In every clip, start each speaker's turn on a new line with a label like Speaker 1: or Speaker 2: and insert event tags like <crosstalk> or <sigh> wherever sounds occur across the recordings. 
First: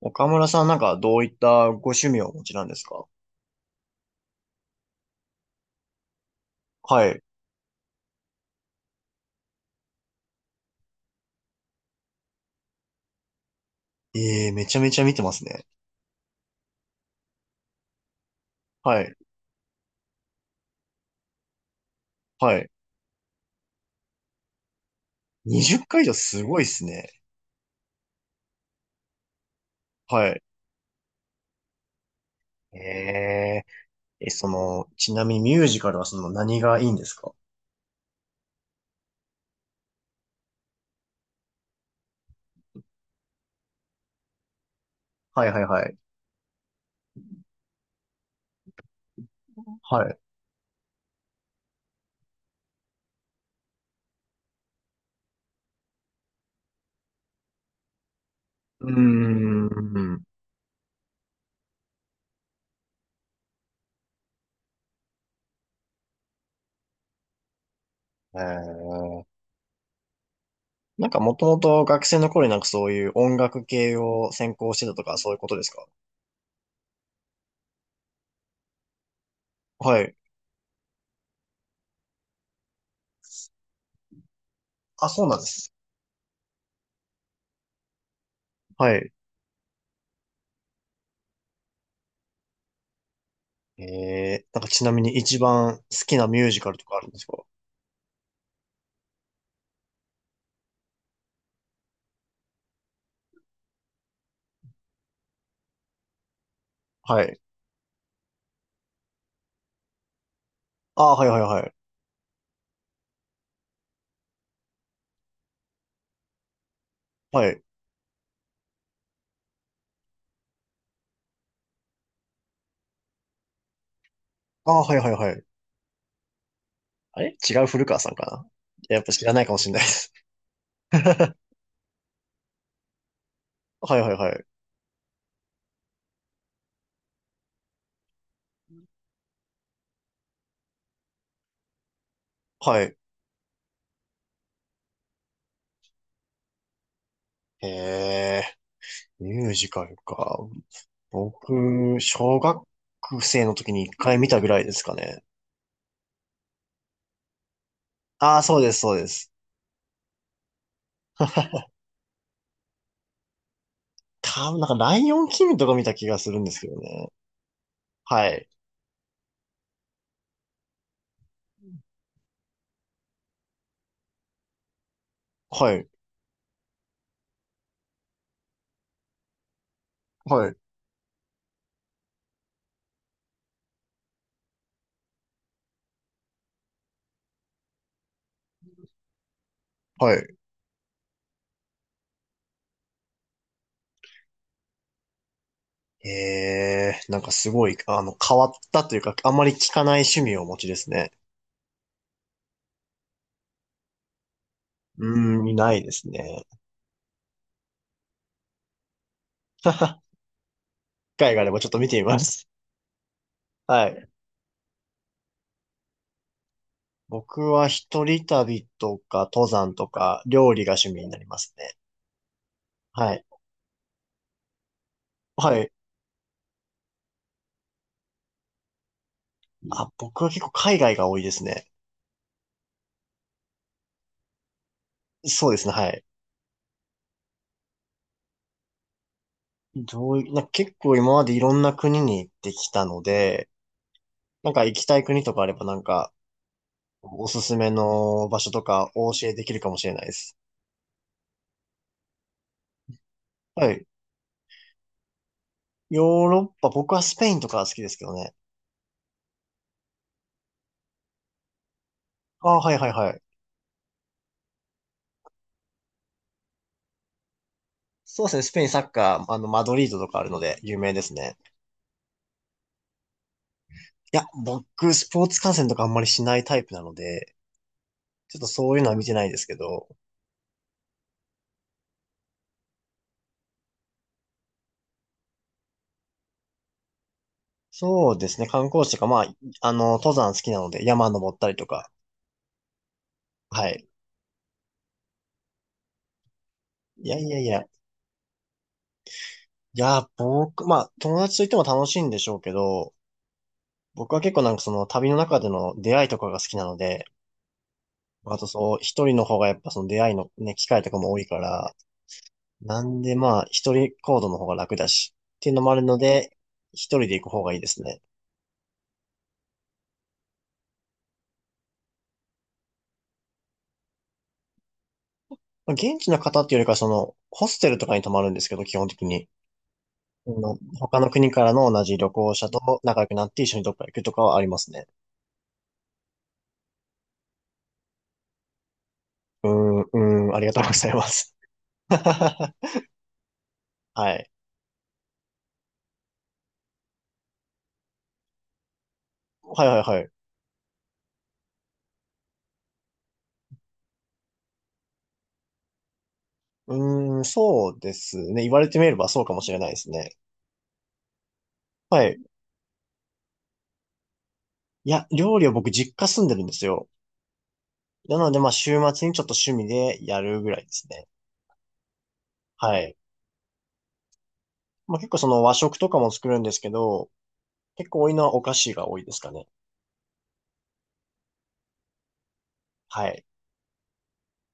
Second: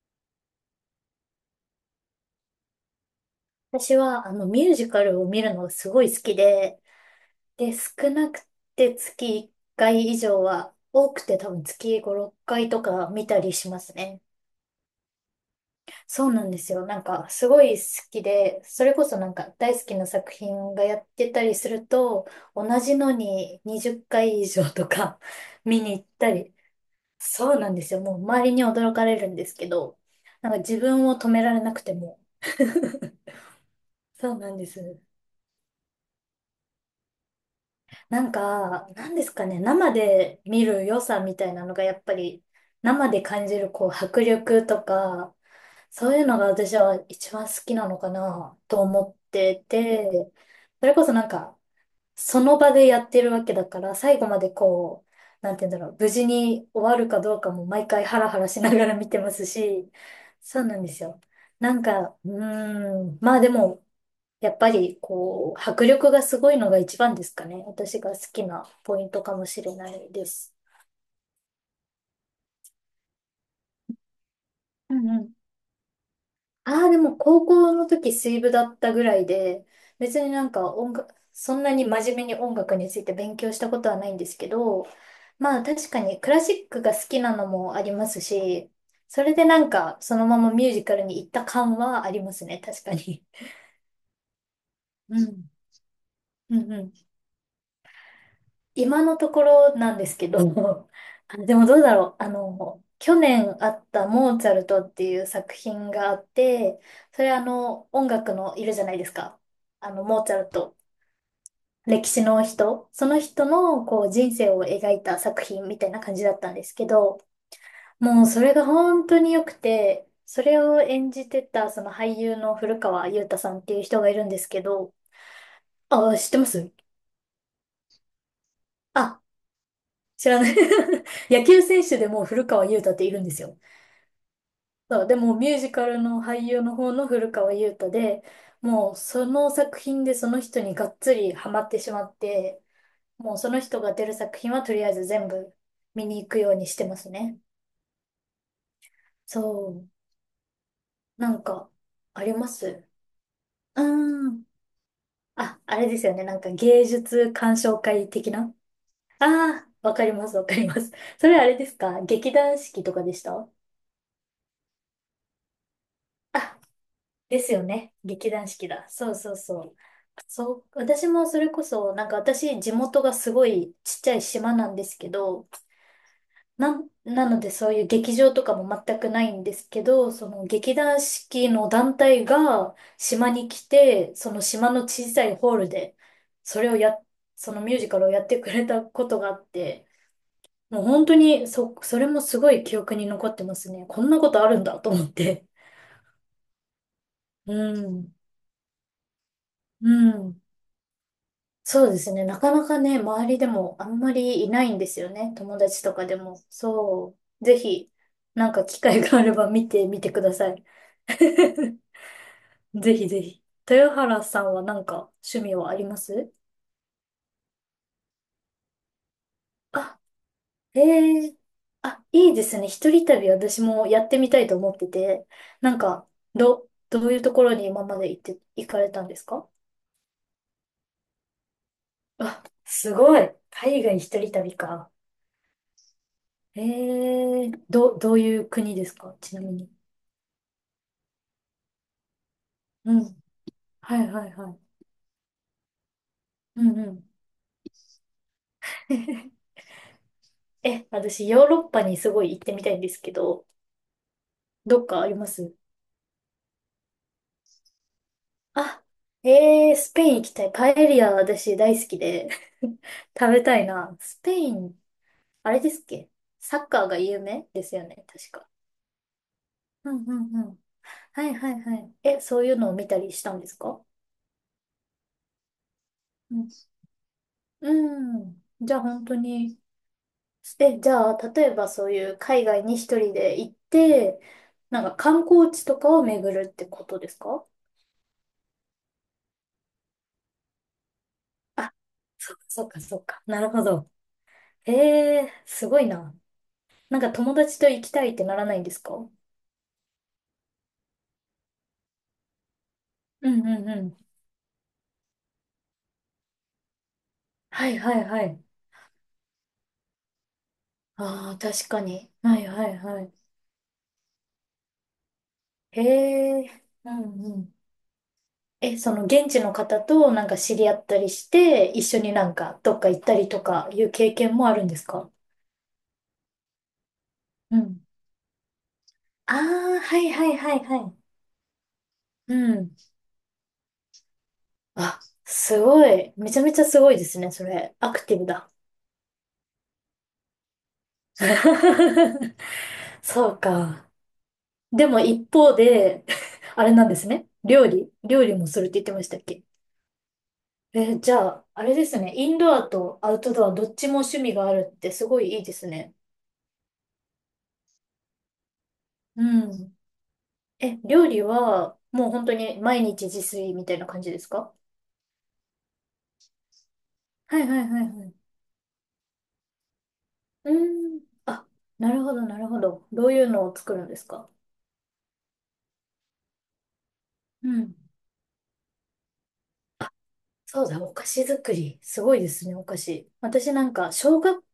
Speaker 1: 岡村さんなんかどういったご趣味をお持ちなんですか？
Speaker 2: 私は、ミュージカルを見るのがすごい好きで、
Speaker 1: はい。
Speaker 2: 少なくて月1回以上は、多くて多分月5、6回とか見たりしますね。
Speaker 1: ええ、めちゃめちゃ見てますね。
Speaker 2: そうなんですよ。すごい好きで、それ
Speaker 1: は
Speaker 2: こ
Speaker 1: い。
Speaker 2: そなんか大好きな作品がやってたりすると、
Speaker 1: は
Speaker 2: 同
Speaker 1: い。
Speaker 2: じのに20回以上とか <laughs>
Speaker 1: 20
Speaker 2: 見に
Speaker 1: 回
Speaker 2: 行
Speaker 1: 以
Speaker 2: っ
Speaker 1: 上
Speaker 2: た
Speaker 1: す
Speaker 2: り、
Speaker 1: ごいっすね。
Speaker 2: そうなんですよ。もう周りに驚かれるんですけど、
Speaker 1: はい。
Speaker 2: なんか自分を止められなくても。
Speaker 1: え
Speaker 2: <laughs>
Speaker 1: え、
Speaker 2: そうなんです。
Speaker 1: ちなみにミュージカルはその何がいいんですか？
Speaker 2: なんか、なんですかね、生で見る良さみたいなのがやっぱり、生で感じるこう迫力とか、
Speaker 1: はいはいはい。
Speaker 2: そういうのが私は一番好きなのかなと思って
Speaker 1: は
Speaker 2: て、
Speaker 1: い。
Speaker 2: それこそその場でやってるわけだから、最後までこう、なんて言うんだろう、無事に終わるかどうかも毎回ハラハラしなが
Speaker 1: うー
Speaker 2: ら見てますし、
Speaker 1: ん。
Speaker 2: そうなんですよ。まあでも、やっぱりこう、迫力がすごいのが一番ですかね。私が好きなポイント
Speaker 1: え
Speaker 2: か
Speaker 1: え、
Speaker 2: もしれないです。
Speaker 1: なんかもともと学生の頃になんかそういう音楽系を専攻してた
Speaker 2: う
Speaker 1: と
Speaker 2: ん
Speaker 1: か
Speaker 2: う
Speaker 1: そう
Speaker 2: ん。
Speaker 1: いうことですか？
Speaker 2: ああ、でも高校の時水部だったぐらいで、
Speaker 1: はい。
Speaker 2: 別に音楽、そんなに真面目に音楽について勉強したことはないんですけど、
Speaker 1: あ、そうなんで
Speaker 2: まあ
Speaker 1: す。
Speaker 2: 確かにクラシックが好きなのもありますし、
Speaker 1: はい。
Speaker 2: それでそのままミュージカルに行った感はありますね、確かに。
Speaker 1: ええ、なんかちなみ
Speaker 2: <laughs>
Speaker 1: に
Speaker 2: う
Speaker 1: 一
Speaker 2: ん。
Speaker 1: 番好きなミュー
Speaker 2: う
Speaker 1: ジカ
Speaker 2: ん
Speaker 1: ル
Speaker 2: う
Speaker 1: と
Speaker 2: ん。
Speaker 1: かあるんですか？
Speaker 2: 今のところなんですけど、<laughs> あでもどうだろう。去年あったモーツァルトっていう作品があって、
Speaker 1: は
Speaker 2: それ
Speaker 1: い。
Speaker 2: あの、音楽のいるじゃないですか。あの、モーツァルト。
Speaker 1: ああ、はいはいはい。
Speaker 2: 歴史の人。その人のこう人生を描いた作品みたいな感じだったんですけど、
Speaker 1: はい。
Speaker 2: もうそれが本当に良くて、それを演じてたその俳優の古川雄太さんっていう人がいるんですけ
Speaker 1: ああ、
Speaker 2: ど、
Speaker 1: はいはいはい。
Speaker 2: あ、知ってます？
Speaker 1: あれ違う古川さんかな、やっぱ
Speaker 2: あ
Speaker 1: 知らないかもしれないです。
Speaker 2: 知らない？ <laughs>
Speaker 1: <laughs>
Speaker 2: 野球選手でも古川優太っているんですよ。
Speaker 1: はいはいはい。
Speaker 2: そう、でもミュージカルの俳優の方の古川優太で、もうその作品でその人にがっつりハマってしまって、
Speaker 1: はい。
Speaker 2: もうその人が出る作品はとりあえず全部見に行くようにしてますね。
Speaker 1: へえ、ミュージ
Speaker 2: そ
Speaker 1: カ
Speaker 2: う、
Speaker 1: ルか。
Speaker 2: なんか、
Speaker 1: 僕、
Speaker 2: あり
Speaker 1: 小
Speaker 2: ま
Speaker 1: 学
Speaker 2: す？
Speaker 1: 生の時
Speaker 2: う
Speaker 1: に一回見
Speaker 2: ー
Speaker 1: た
Speaker 2: ん。
Speaker 1: ぐらいですかね。
Speaker 2: あ、あれですよね。なんか芸術鑑賞会的
Speaker 1: ああ、
Speaker 2: な。
Speaker 1: そうです、そうです。
Speaker 2: ああ、わかります、わかります。それあれですか？劇団四季とかでした？
Speaker 1: 多分なんか、ライオンキングとか見た気がするんです
Speaker 2: あ
Speaker 1: けどね。
Speaker 2: ですよね。
Speaker 1: は
Speaker 2: 劇団
Speaker 1: い。
Speaker 2: 四季だ。そうそうそう。そう、私もそれこそ、私、地元がすごいちっちゃい島なんですけど、
Speaker 1: はい。
Speaker 2: なのでそういう劇場とかも全くないんですけど、その
Speaker 1: はい。
Speaker 2: 劇団四季の団体が島に来て、その島の小さいホールで、それをや、そのミュージカルをやってくれたことがあって、
Speaker 1: はい。
Speaker 2: もう本当に、それもすごい記憶に残ってますね。こんなことあるんだと思って。
Speaker 1: ええ、なんかす
Speaker 2: う
Speaker 1: ごい、
Speaker 2: ん。
Speaker 1: 変わったというか、あんまり聞か
Speaker 2: う
Speaker 1: ない趣味
Speaker 2: ん。
Speaker 1: をお持ちですね。
Speaker 2: そうですね。なかなかね、周りでもあんまりいないんですよ
Speaker 1: う
Speaker 2: ね。
Speaker 1: ーん、い
Speaker 2: 友
Speaker 1: な
Speaker 2: 達
Speaker 1: いで
Speaker 2: とか
Speaker 1: す
Speaker 2: でも。
Speaker 1: ね。
Speaker 2: そう。ぜひ、なんか機会があれば見てみ
Speaker 1: <laughs>
Speaker 2: てください。
Speaker 1: 会があればちょっと
Speaker 2: <laughs>
Speaker 1: 見てみます。
Speaker 2: ぜひぜひ。
Speaker 1: は
Speaker 2: 豊
Speaker 1: い。
Speaker 2: 原さんはなんか趣味はあります？
Speaker 1: 僕は一人旅とか登山と
Speaker 2: あ、
Speaker 1: か料理が
Speaker 2: え
Speaker 1: 趣味になり
Speaker 2: え、
Speaker 1: ますね。
Speaker 2: あ、いいですね。一人
Speaker 1: はい。
Speaker 2: 旅私もやってみたいと思ってて。
Speaker 1: はい。
Speaker 2: なんか、どういうところに今まで行って、行かれたんですか？
Speaker 1: あ、僕は結構海外が多いですね。
Speaker 2: あ、すごい。海外一人旅か。
Speaker 1: そうですね。はい。
Speaker 2: ええ、どういう国ですか、ちなみに。
Speaker 1: どういな、結構今までいろんな国に行ってきた
Speaker 2: う
Speaker 1: の
Speaker 2: ん。
Speaker 1: で、
Speaker 2: はいはいは
Speaker 1: なんか
Speaker 2: い。
Speaker 1: 行きたい国とかあればなんか
Speaker 2: うんうん。
Speaker 1: おすすめの場所とかお教えでき
Speaker 2: <laughs>
Speaker 1: るかもしれないです。
Speaker 2: え、私、ヨーロッパにすごい行ってみたいんですけど、
Speaker 1: はい。
Speaker 2: どっかあります？
Speaker 1: ヨーロッパ、僕はスペインとか好きですけどね。
Speaker 2: あ、えー、スペイン行きたい。パエリア、私大好きで
Speaker 1: ああ、はいはいは
Speaker 2: <laughs>
Speaker 1: い。
Speaker 2: 食べたいな。スペイン、あれですっけ？サッカーが有名ですよね、
Speaker 1: そうで
Speaker 2: 確
Speaker 1: すね。
Speaker 2: か。
Speaker 1: スペインサッカー、マドリー
Speaker 2: うん
Speaker 1: ドと
Speaker 2: う
Speaker 1: かあるの
Speaker 2: んう
Speaker 1: で
Speaker 2: ん。
Speaker 1: 有名です
Speaker 2: はい
Speaker 1: ね。
Speaker 2: はいはい。え、そういうのを見たりしたんですか？
Speaker 1: いや、僕、スポーツ観戦とかあんまりし
Speaker 2: う
Speaker 1: ない
Speaker 2: ん。
Speaker 1: タイプなので、
Speaker 2: う
Speaker 1: ちょっ
Speaker 2: ん。
Speaker 1: とそ
Speaker 2: じ
Speaker 1: う
Speaker 2: ゃ
Speaker 1: い
Speaker 2: あ
Speaker 1: うのは見
Speaker 2: 本
Speaker 1: て
Speaker 2: 当
Speaker 1: ないですけ
Speaker 2: に、
Speaker 1: ど、
Speaker 2: え、じゃあ、例えばそういう海外に一人で行って、なんか観光地とかを巡るってことですか？
Speaker 1: そうですね、観光地とか、まあ、登山好きなので、山登ったりと
Speaker 2: あ、
Speaker 1: か、
Speaker 2: そっかそっかそっか。なるほ
Speaker 1: はい。
Speaker 2: ど。ええ、すごいな。なん
Speaker 1: い
Speaker 2: か
Speaker 1: やい
Speaker 2: 友
Speaker 1: やい
Speaker 2: 達
Speaker 1: や、い
Speaker 2: と行きたいってならないんですか？うん
Speaker 1: や、僕、まあ、友達といても楽しいんでしょうけど、
Speaker 2: うんうん。
Speaker 1: 僕は結構なんかその旅の中での出会いとかが好きなので、
Speaker 2: はいはいは
Speaker 1: あ
Speaker 2: い。
Speaker 1: とそう、一人の方がやっぱその出会いのね、機会とかも多い
Speaker 2: あ
Speaker 1: か
Speaker 2: あ、確
Speaker 1: ら、
Speaker 2: かに。はいはい
Speaker 1: なん
Speaker 2: はい。
Speaker 1: でまあ、一人行動の方が楽だし、っていうのもある
Speaker 2: へ
Speaker 1: ので、
Speaker 2: え、
Speaker 1: 一
Speaker 2: う
Speaker 1: 人で
Speaker 2: ん
Speaker 1: 行く
Speaker 2: う
Speaker 1: 方が
Speaker 2: ん。
Speaker 1: いいですね。
Speaker 2: え、その現地の方となんか知り合ったりして、一緒になんかどっか行ったりとかいう経験もあるんですか？
Speaker 1: まあ現地の方っていうよりか、その、ホ
Speaker 2: う
Speaker 1: ステル
Speaker 2: ん。
Speaker 1: とかに泊まるんですけど、基本的に。
Speaker 2: ああ、はいは
Speaker 1: あ
Speaker 2: いは
Speaker 1: の
Speaker 2: いはい。
Speaker 1: 他の国からの同じ旅
Speaker 2: う
Speaker 1: 行者
Speaker 2: ん。
Speaker 1: と仲良くなって一緒にどっか行くとかはありますね。
Speaker 2: あ、すごい。めちゃめちゃすごいですね、それ。アクティブだ。
Speaker 1: うーん、うーん、ありがとうございます。<laughs>
Speaker 2: <laughs>
Speaker 1: は
Speaker 2: そうか。
Speaker 1: い。
Speaker 2: でも一方で、<laughs> あれなんですね。料理。料理もするって言ってましたっけ？
Speaker 1: はいはいはい。
Speaker 2: え、じゃあ、あれですね。インドアとアウトドアどっちも趣味があるってすごいいいですね。
Speaker 1: うーん、そうですね。言われてみればそうかも
Speaker 2: う
Speaker 1: しれないで
Speaker 2: ん。
Speaker 1: すね。
Speaker 2: え、料理は
Speaker 1: は
Speaker 2: もう
Speaker 1: い。
Speaker 2: 本当に毎日自炊みたいな感じですか？
Speaker 1: いや、料理は僕実家住んでるんですよ。
Speaker 2: はいはいはいはい。
Speaker 1: なので、まあ、週末にちょっと趣味でやるぐ
Speaker 2: う
Speaker 1: らいです
Speaker 2: ーん。
Speaker 1: ね。
Speaker 2: あ、なるほどなるほ
Speaker 1: は
Speaker 2: ど。
Speaker 1: い。
Speaker 2: どういうのを作るんですか？
Speaker 1: まあ、結構その和食とかも作るんですけど、
Speaker 2: うん。
Speaker 1: 結構多いのはお菓子が多いですかね。
Speaker 2: そうだ、お菓子作り。すごいですね、お菓
Speaker 1: は
Speaker 2: 子。
Speaker 1: い。
Speaker 2: 私なんか、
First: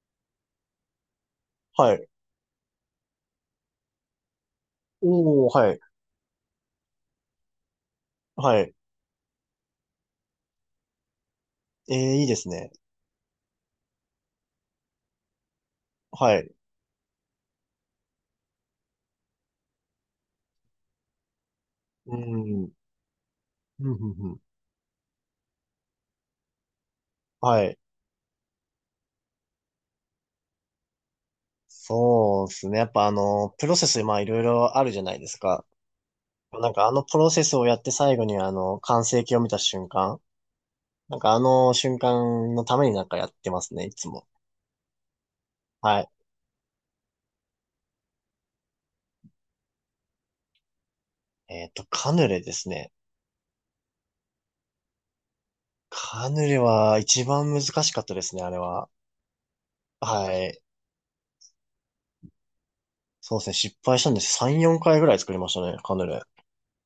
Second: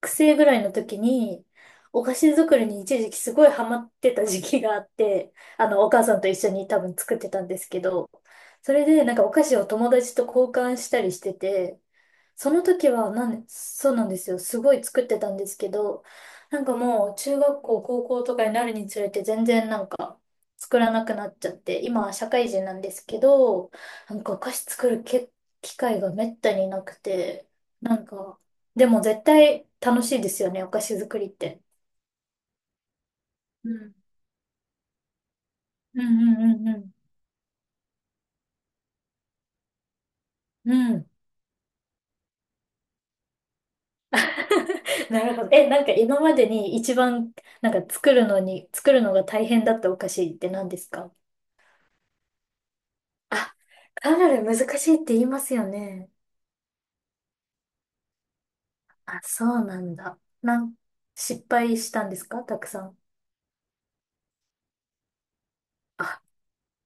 Speaker 2: 学生ぐらいの時に、
Speaker 1: は
Speaker 2: お
Speaker 1: い。
Speaker 2: 菓子作りに一時期すごいハマってた時期があって、
Speaker 1: おー、
Speaker 2: あ
Speaker 1: はい。
Speaker 2: の、お母さんと一緒に多分作ってたんですけど、
Speaker 1: は
Speaker 2: そ
Speaker 1: い。
Speaker 2: れでお菓子を友達と交換したりしてて、
Speaker 1: ええ、いいです
Speaker 2: その
Speaker 1: ね。
Speaker 2: 時はそうなんですよ。すごい作ってたんですけど、
Speaker 1: はい。
Speaker 2: なんかもう中学校、高校とかになるにつれて全然作らなくなっちゃって、今は
Speaker 1: う
Speaker 2: 社会
Speaker 1: ん。
Speaker 2: 人
Speaker 1: うん、
Speaker 2: なんですけど、
Speaker 1: うん、
Speaker 2: なん
Speaker 1: う
Speaker 2: かお
Speaker 1: ん。
Speaker 2: 菓子作るけ機会がめったになくて、
Speaker 1: はい。
Speaker 2: なんかでも絶対楽しいですよね、お菓子作りって。
Speaker 1: そうですね。やっぱあの、プ
Speaker 2: う
Speaker 1: ロセ
Speaker 2: ん。
Speaker 1: ス、まあいろいろあるじゃないですか。
Speaker 2: うんうん
Speaker 1: なん
Speaker 2: う
Speaker 1: かあ
Speaker 2: ん
Speaker 1: のプロセスをやって最後にあの、完成形を見た瞬間。
Speaker 2: うん。うん。
Speaker 1: なんかあの瞬間のためになんかやってますね、いつも。
Speaker 2: <laughs> なるほど。え、
Speaker 1: はい。
Speaker 2: 今までに一番、作るのが大変だったお菓子って何ですか？
Speaker 1: カヌレですね。
Speaker 2: あ、カヌレ難しいって言いますよね。
Speaker 1: カヌレは一番難しかったですね、あれは。
Speaker 2: あ、そうなんだ。
Speaker 1: はい。
Speaker 2: 失敗したんですか、たくさん。
Speaker 1: そうですね。失敗したんです。3、4回ぐらい作りましたね、カヌレ。
Speaker 2: あ、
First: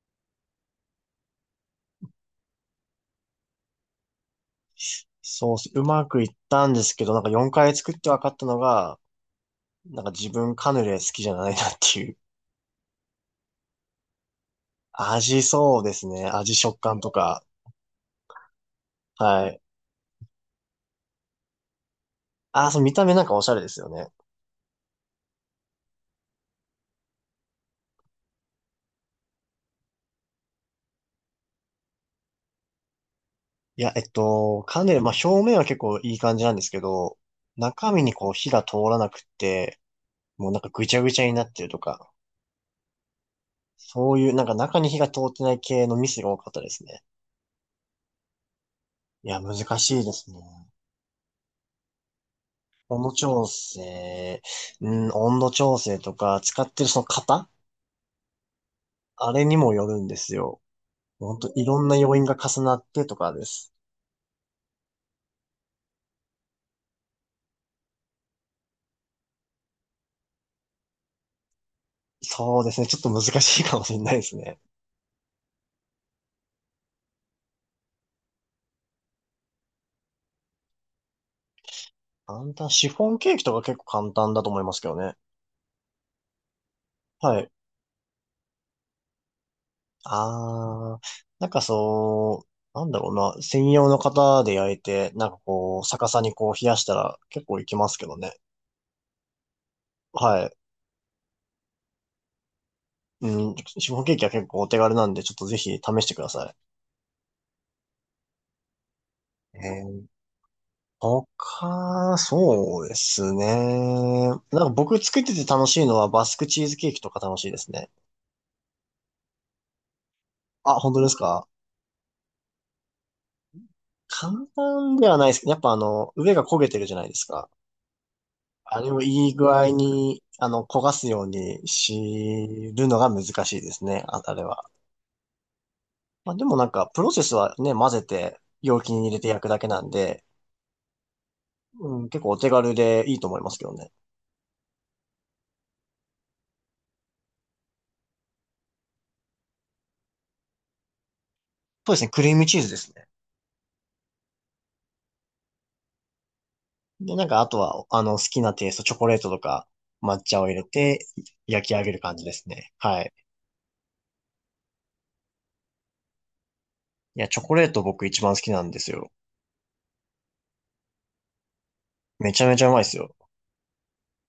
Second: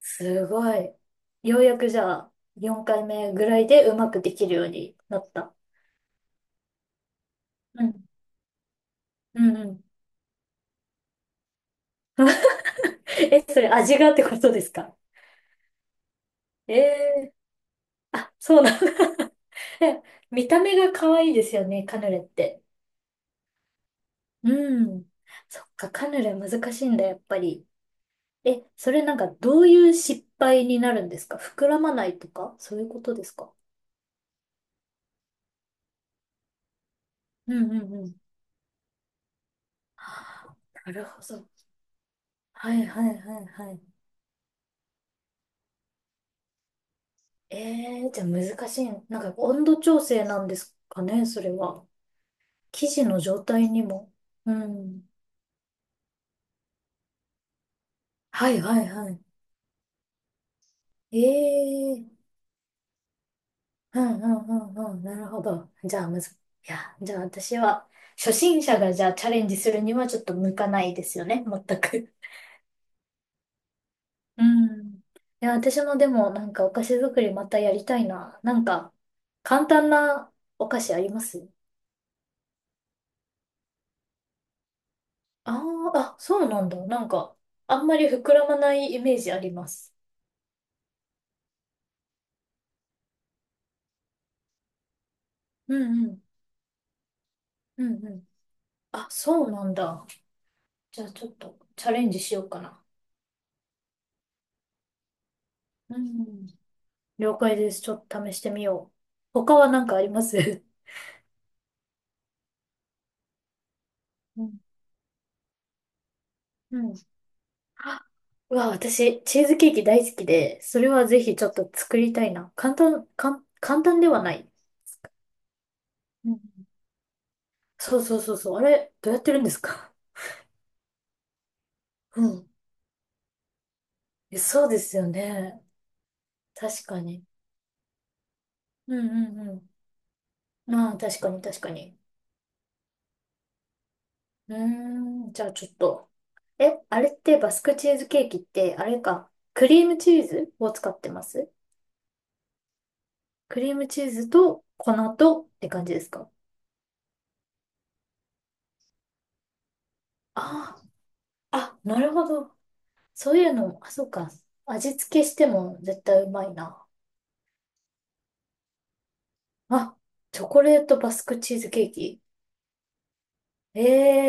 Speaker 2: すごい。ようやくじゃあ、4回目ぐらいでうまくできるようになっ
Speaker 1: そう
Speaker 2: た。
Speaker 1: っす、うまくいったんですけど、なんか4回
Speaker 2: う
Speaker 1: 作っ
Speaker 2: ん。
Speaker 1: て分かったのが、
Speaker 2: うんうん。
Speaker 1: なんか自分カヌレ好きじゃないなっていう。
Speaker 2: <laughs> え、それ味がってことですか？
Speaker 1: <laughs> 味、そうですね。味、
Speaker 2: え
Speaker 1: 食感と
Speaker 2: え、
Speaker 1: か。
Speaker 2: あ、そうなんだ。<laughs>
Speaker 1: はい。
Speaker 2: え、見た目が可愛いですよね、カヌレって。
Speaker 1: あー、そう、見た目なんかおしゃれですよね。
Speaker 2: うん。そっか、カヌレ難しいんだ、やっぱり。え、それなんかどういう失敗になるんですか？膨らまないとかそういうことですか？
Speaker 1: いや、カヌレ、まあ表面は結構いい感じなんですけど、
Speaker 2: うんう
Speaker 1: 中
Speaker 2: ん
Speaker 1: 身
Speaker 2: う
Speaker 1: に
Speaker 2: ん。
Speaker 1: こう火が通らなくって、
Speaker 2: は
Speaker 1: もうなんかぐ
Speaker 2: あ、な
Speaker 1: ちゃ
Speaker 2: る
Speaker 1: ぐ
Speaker 2: ほ
Speaker 1: ちゃにな
Speaker 2: ど。
Speaker 1: ってるとか、
Speaker 2: はいはいはいはい。
Speaker 1: そういうなんか中に火が通ってない系のミスが多かったですね。
Speaker 2: えーじゃあ難しい。なん
Speaker 1: い
Speaker 2: か
Speaker 1: や、難
Speaker 2: 温度
Speaker 1: し
Speaker 2: 調
Speaker 1: いで
Speaker 2: 整
Speaker 1: すね。
Speaker 2: なんですかね、それは。生
Speaker 1: 温
Speaker 2: 地
Speaker 1: 度
Speaker 2: の状
Speaker 1: 調
Speaker 2: 態にも。
Speaker 1: 整、
Speaker 2: う
Speaker 1: う
Speaker 2: ん。
Speaker 1: ん、温度調整とか、使ってるその型
Speaker 2: はいはいは
Speaker 1: あれにもよるんですよ。本当いろんな
Speaker 2: い。
Speaker 1: 要因
Speaker 2: ええ、
Speaker 1: が重なってとかです。
Speaker 2: うんうんうんうん。なるほど。じゃあ、むず、いや、じゃあ私は、初心者がじゃあチャレンジするにはちょっと向かないですよね、全く。
Speaker 1: そうですね。ちょっと難しいかもしれないです
Speaker 2: う
Speaker 1: ね。
Speaker 2: ん。いや、私もでもなんかお菓子作りまたやりたいな。なんか、簡単なお菓子あります？
Speaker 1: 簡単。シフォンケーキとか結構簡単だと思いますけどね。
Speaker 2: あ、あー、あ、そうなんだ。なんか、
Speaker 1: はい。
Speaker 2: あんまり膨らまないイメージあります。
Speaker 1: あー、なんかそう、なんだろうな。専用の型で焼いて、なんか
Speaker 2: う
Speaker 1: こう、
Speaker 2: んう
Speaker 1: 逆さ
Speaker 2: ん。
Speaker 1: にこう冷やしたら結構いき
Speaker 2: う
Speaker 1: ま
Speaker 2: ん
Speaker 1: すけ
Speaker 2: う
Speaker 1: ど
Speaker 2: ん。
Speaker 1: ね。
Speaker 2: あ、そうなんだ。
Speaker 1: はい。
Speaker 2: じゃあちょっとチャレンジしようかな。
Speaker 1: うん、シフォンケーキは結構お手軽なんで、ちょっとぜひ試
Speaker 2: う
Speaker 1: してくだ
Speaker 2: ん。
Speaker 1: さ
Speaker 2: 了解です。ちょっと試してみよう。他
Speaker 1: い。
Speaker 2: は
Speaker 1: え
Speaker 2: 何かあり
Speaker 1: ー、
Speaker 2: ます？
Speaker 1: 他、そうですね。なん
Speaker 2: うん。
Speaker 1: か僕作ってて楽しいのはバスクチーズ
Speaker 2: う
Speaker 1: ケー
Speaker 2: ん、
Speaker 1: キとか楽しいですね。
Speaker 2: あ、うわ、私、チーズケーキ大好きで、
Speaker 1: あ、
Speaker 2: それ
Speaker 1: 本当
Speaker 2: は
Speaker 1: です
Speaker 2: ぜひち
Speaker 1: か？
Speaker 2: ょっと作りたいな。簡単では
Speaker 1: 簡
Speaker 2: ない。
Speaker 1: 単ではないですけど、やっぱあの、
Speaker 2: う
Speaker 1: 上が焦げ
Speaker 2: ん。
Speaker 1: てるじゃないですか。
Speaker 2: そうそうそうそう。あ
Speaker 1: あれ
Speaker 2: れ、
Speaker 1: を
Speaker 2: どうやっ
Speaker 1: い
Speaker 2: て
Speaker 1: い
Speaker 2: るんで
Speaker 1: 具
Speaker 2: す
Speaker 1: 合
Speaker 2: か？
Speaker 1: に、焦がすように
Speaker 2: うん。
Speaker 1: しるのが難しいですね、ああ
Speaker 2: え、
Speaker 1: れは。
Speaker 2: そうですよね。
Speaker 1: まあ、でもなん
Speaker 2: 確
Speaker 1: か、
Speaker 2: か
Speaker 1: プロセ
Speaker 2: に。
Speaker 1: スはね、混ぜて、容器
Speaker 2: う
Speaker 1: に
Speaker 2: ん
Speaker 1: 入れて焼
Speaker 2: う
Speaker 1: く
Speaker 2: んう
Speaker 1: だけ
Speaker 2: ん。
Speaker 1: なんで、
Speaker 2: まあ、確かに確かに。
Speaker 1: うん、結構お手軽でいいと思いますけどね。
Speaker 2: うーん。じゃあちょっと。え、あれってバスクチーズケーキって、あれか、クリームチーズを使ってます？
Speaker 1: そうですね、クリームチーズですね。
Speaker 2: クリームチーズと粉とって感じですか？
Speaker 1: で、なんか、あとは、好きなテイスト、チョコレートとか、抹茶を入れ
Speaker 2: あ、
Speaker 1: て、
Speaker 2: あー、
Speaker 1: 焼き
Speaker 2: あ、
Speaker 1: 上げ
Speaker 2: な
Speaker 1: る
Speaker 2: る
Speaker 1: 感じ
Speaker 2: ほ
Speaker 1: です
Speaker 2: ど。
Speaker 1: ね。はい。
Speaker 2: そういうのも、あ、そうか。味付けしても絶対うまいな。
Speaker 1: いや、チョコレート僕一番好きなんですよ。
Speaker 2: あ、チョコレートバスクチーズケーキ。
Speaker 1: めちゃめちゃうまいですよ。
Speaker 2: え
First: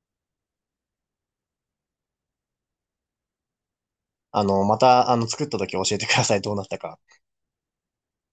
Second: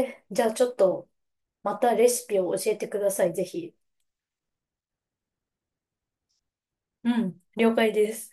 Speaker 2: え、じゃあちょっと、またレシピを教えてください、ぜひ。
Speaker 1: また、作った時教えてください。どうなったか。
Speaker 2: うん、了解です。